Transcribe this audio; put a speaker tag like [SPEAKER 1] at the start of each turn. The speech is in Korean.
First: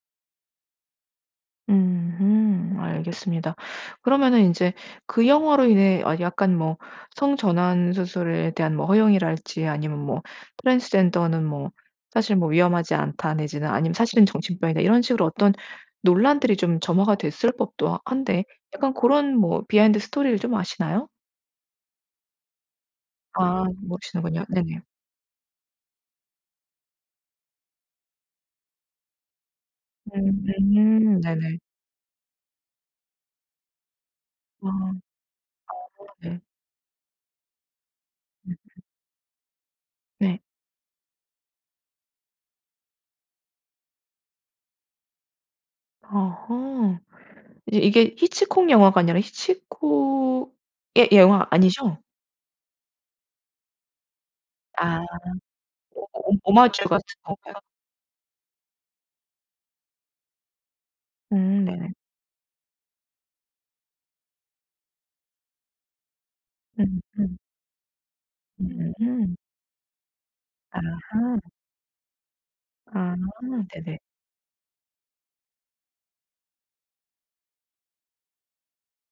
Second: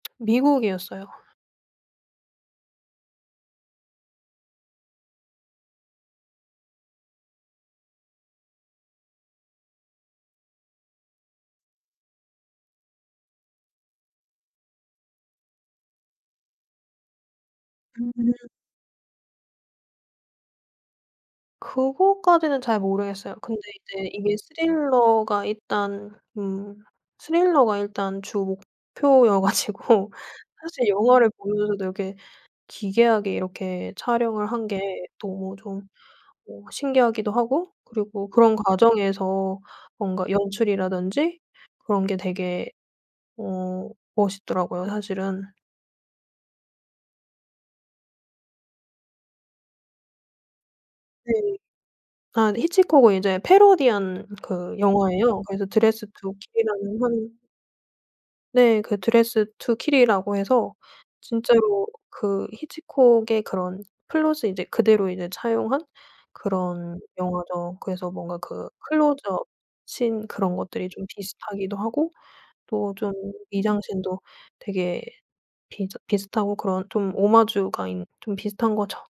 [SPEAKER 1] 미국이었어요.
[SPEAKER 2] 으흠 알겠습니다. 그러면은 인제 그 영화로 인해 아 약간 뭐 성전환 수술에 대한 뭐 허용이랄지 아니면 뭐 트랜스젠더는 뭐 사실 뭐 위험하지 않다 내지는 아니면 사실은 정신병이다 이런 식으로 어떤 논란들이 좀 점화가 됐을 법도
[SPEAKER 1] 음.
[SPEAKER 2] 한데. 약간 고런 뭐 비하인드 스토리를 좀 아시나요?
[SPEAKER 1] 그거까지는 잘 모르겠어요. 근데
[SPEAKER 2] 아.
[SPEAKER 1] 이제 이게
[SPEAKER 2] 모르시는군요. 네네.
[SPEAKER 1] 스릴러가 일단 음. 스릴러가 일단 주 목표여 가지고
[SPEAKER 2] 음.
[SPEAKER 1] 사실
[SPEAKER 2] 음.
[SPEAKER 1] 영화를
[SPEAKER 2] 네네.
[SPEAKER 1] 보면서도 이렇게 기괴하게 이렇게 촬영을 한
[SPEAKER 2] 아.
[SPEAKER 1] 게
[SPEAKER 2] 아아.
[SPEAKER 1] 너무 좀
[SPEAKER 2] 네.
[SPEAKER 1] 뭐 신기하기도 하고 그리고 그런
[SPEAKER 2] 음흠.
[SPEAKER 1] 과정에서 뭔가
[SPEAKER 2] 네.
[SPEAKER 1] 연출이라든지 그런 게 되게 어 멋있더라고요, 사실은.
[SPEAKER 2] 어허. 이제 이게 히치콕 영화가 아니라 히치콕의
[SPEAKER 1] 네.
[SPEAKER 2] 영화 아니죠?
[SPEAKER 1] 아. 히치콕은 이제 패러디한 그
[SPEAKER 2] 아.
[SPEAKER 1] 영화예요. 그래서
[SPEAKER 2] 오
[SPEAKER 1] 드레스드 투
[SPEAKER 2] 오 오마주
[SPEAKER 1] 킬이라는
[SPEAKER 2] 같은
[SPEAKER 1] 하는
[SPEAKER 2] 건가요?
[SPEAKER 1] 네. 그 드레스 투 킬이라고 해서
[SPEAKER 2] 음.
[SPEAKER 1] 진짜로
[SPEAKER 2] 네네.
[SPEAKER 1] 그 히치콕의 그런 플롯을 이제 그대로 이제 차용한 그런
[SPEAKER 2] 음. 음.
[SPEAKER 1] 영화죠. 그래서 뭔가 그
[SPEAKER 2] 음흠.
[SPEAKER 1] 클로즈업 신 그런 것들이 좀
[SPEAKER 2] 아하.
[SPEAKER 1] 비슷하기도 하고 또 좀
[SPEAKER 2] 아. 네네.
[SPEAKER 1] 미장센도 되게 비슷 비슷하고 그런 좀 오마주가 인 좀 비슷한 거죠.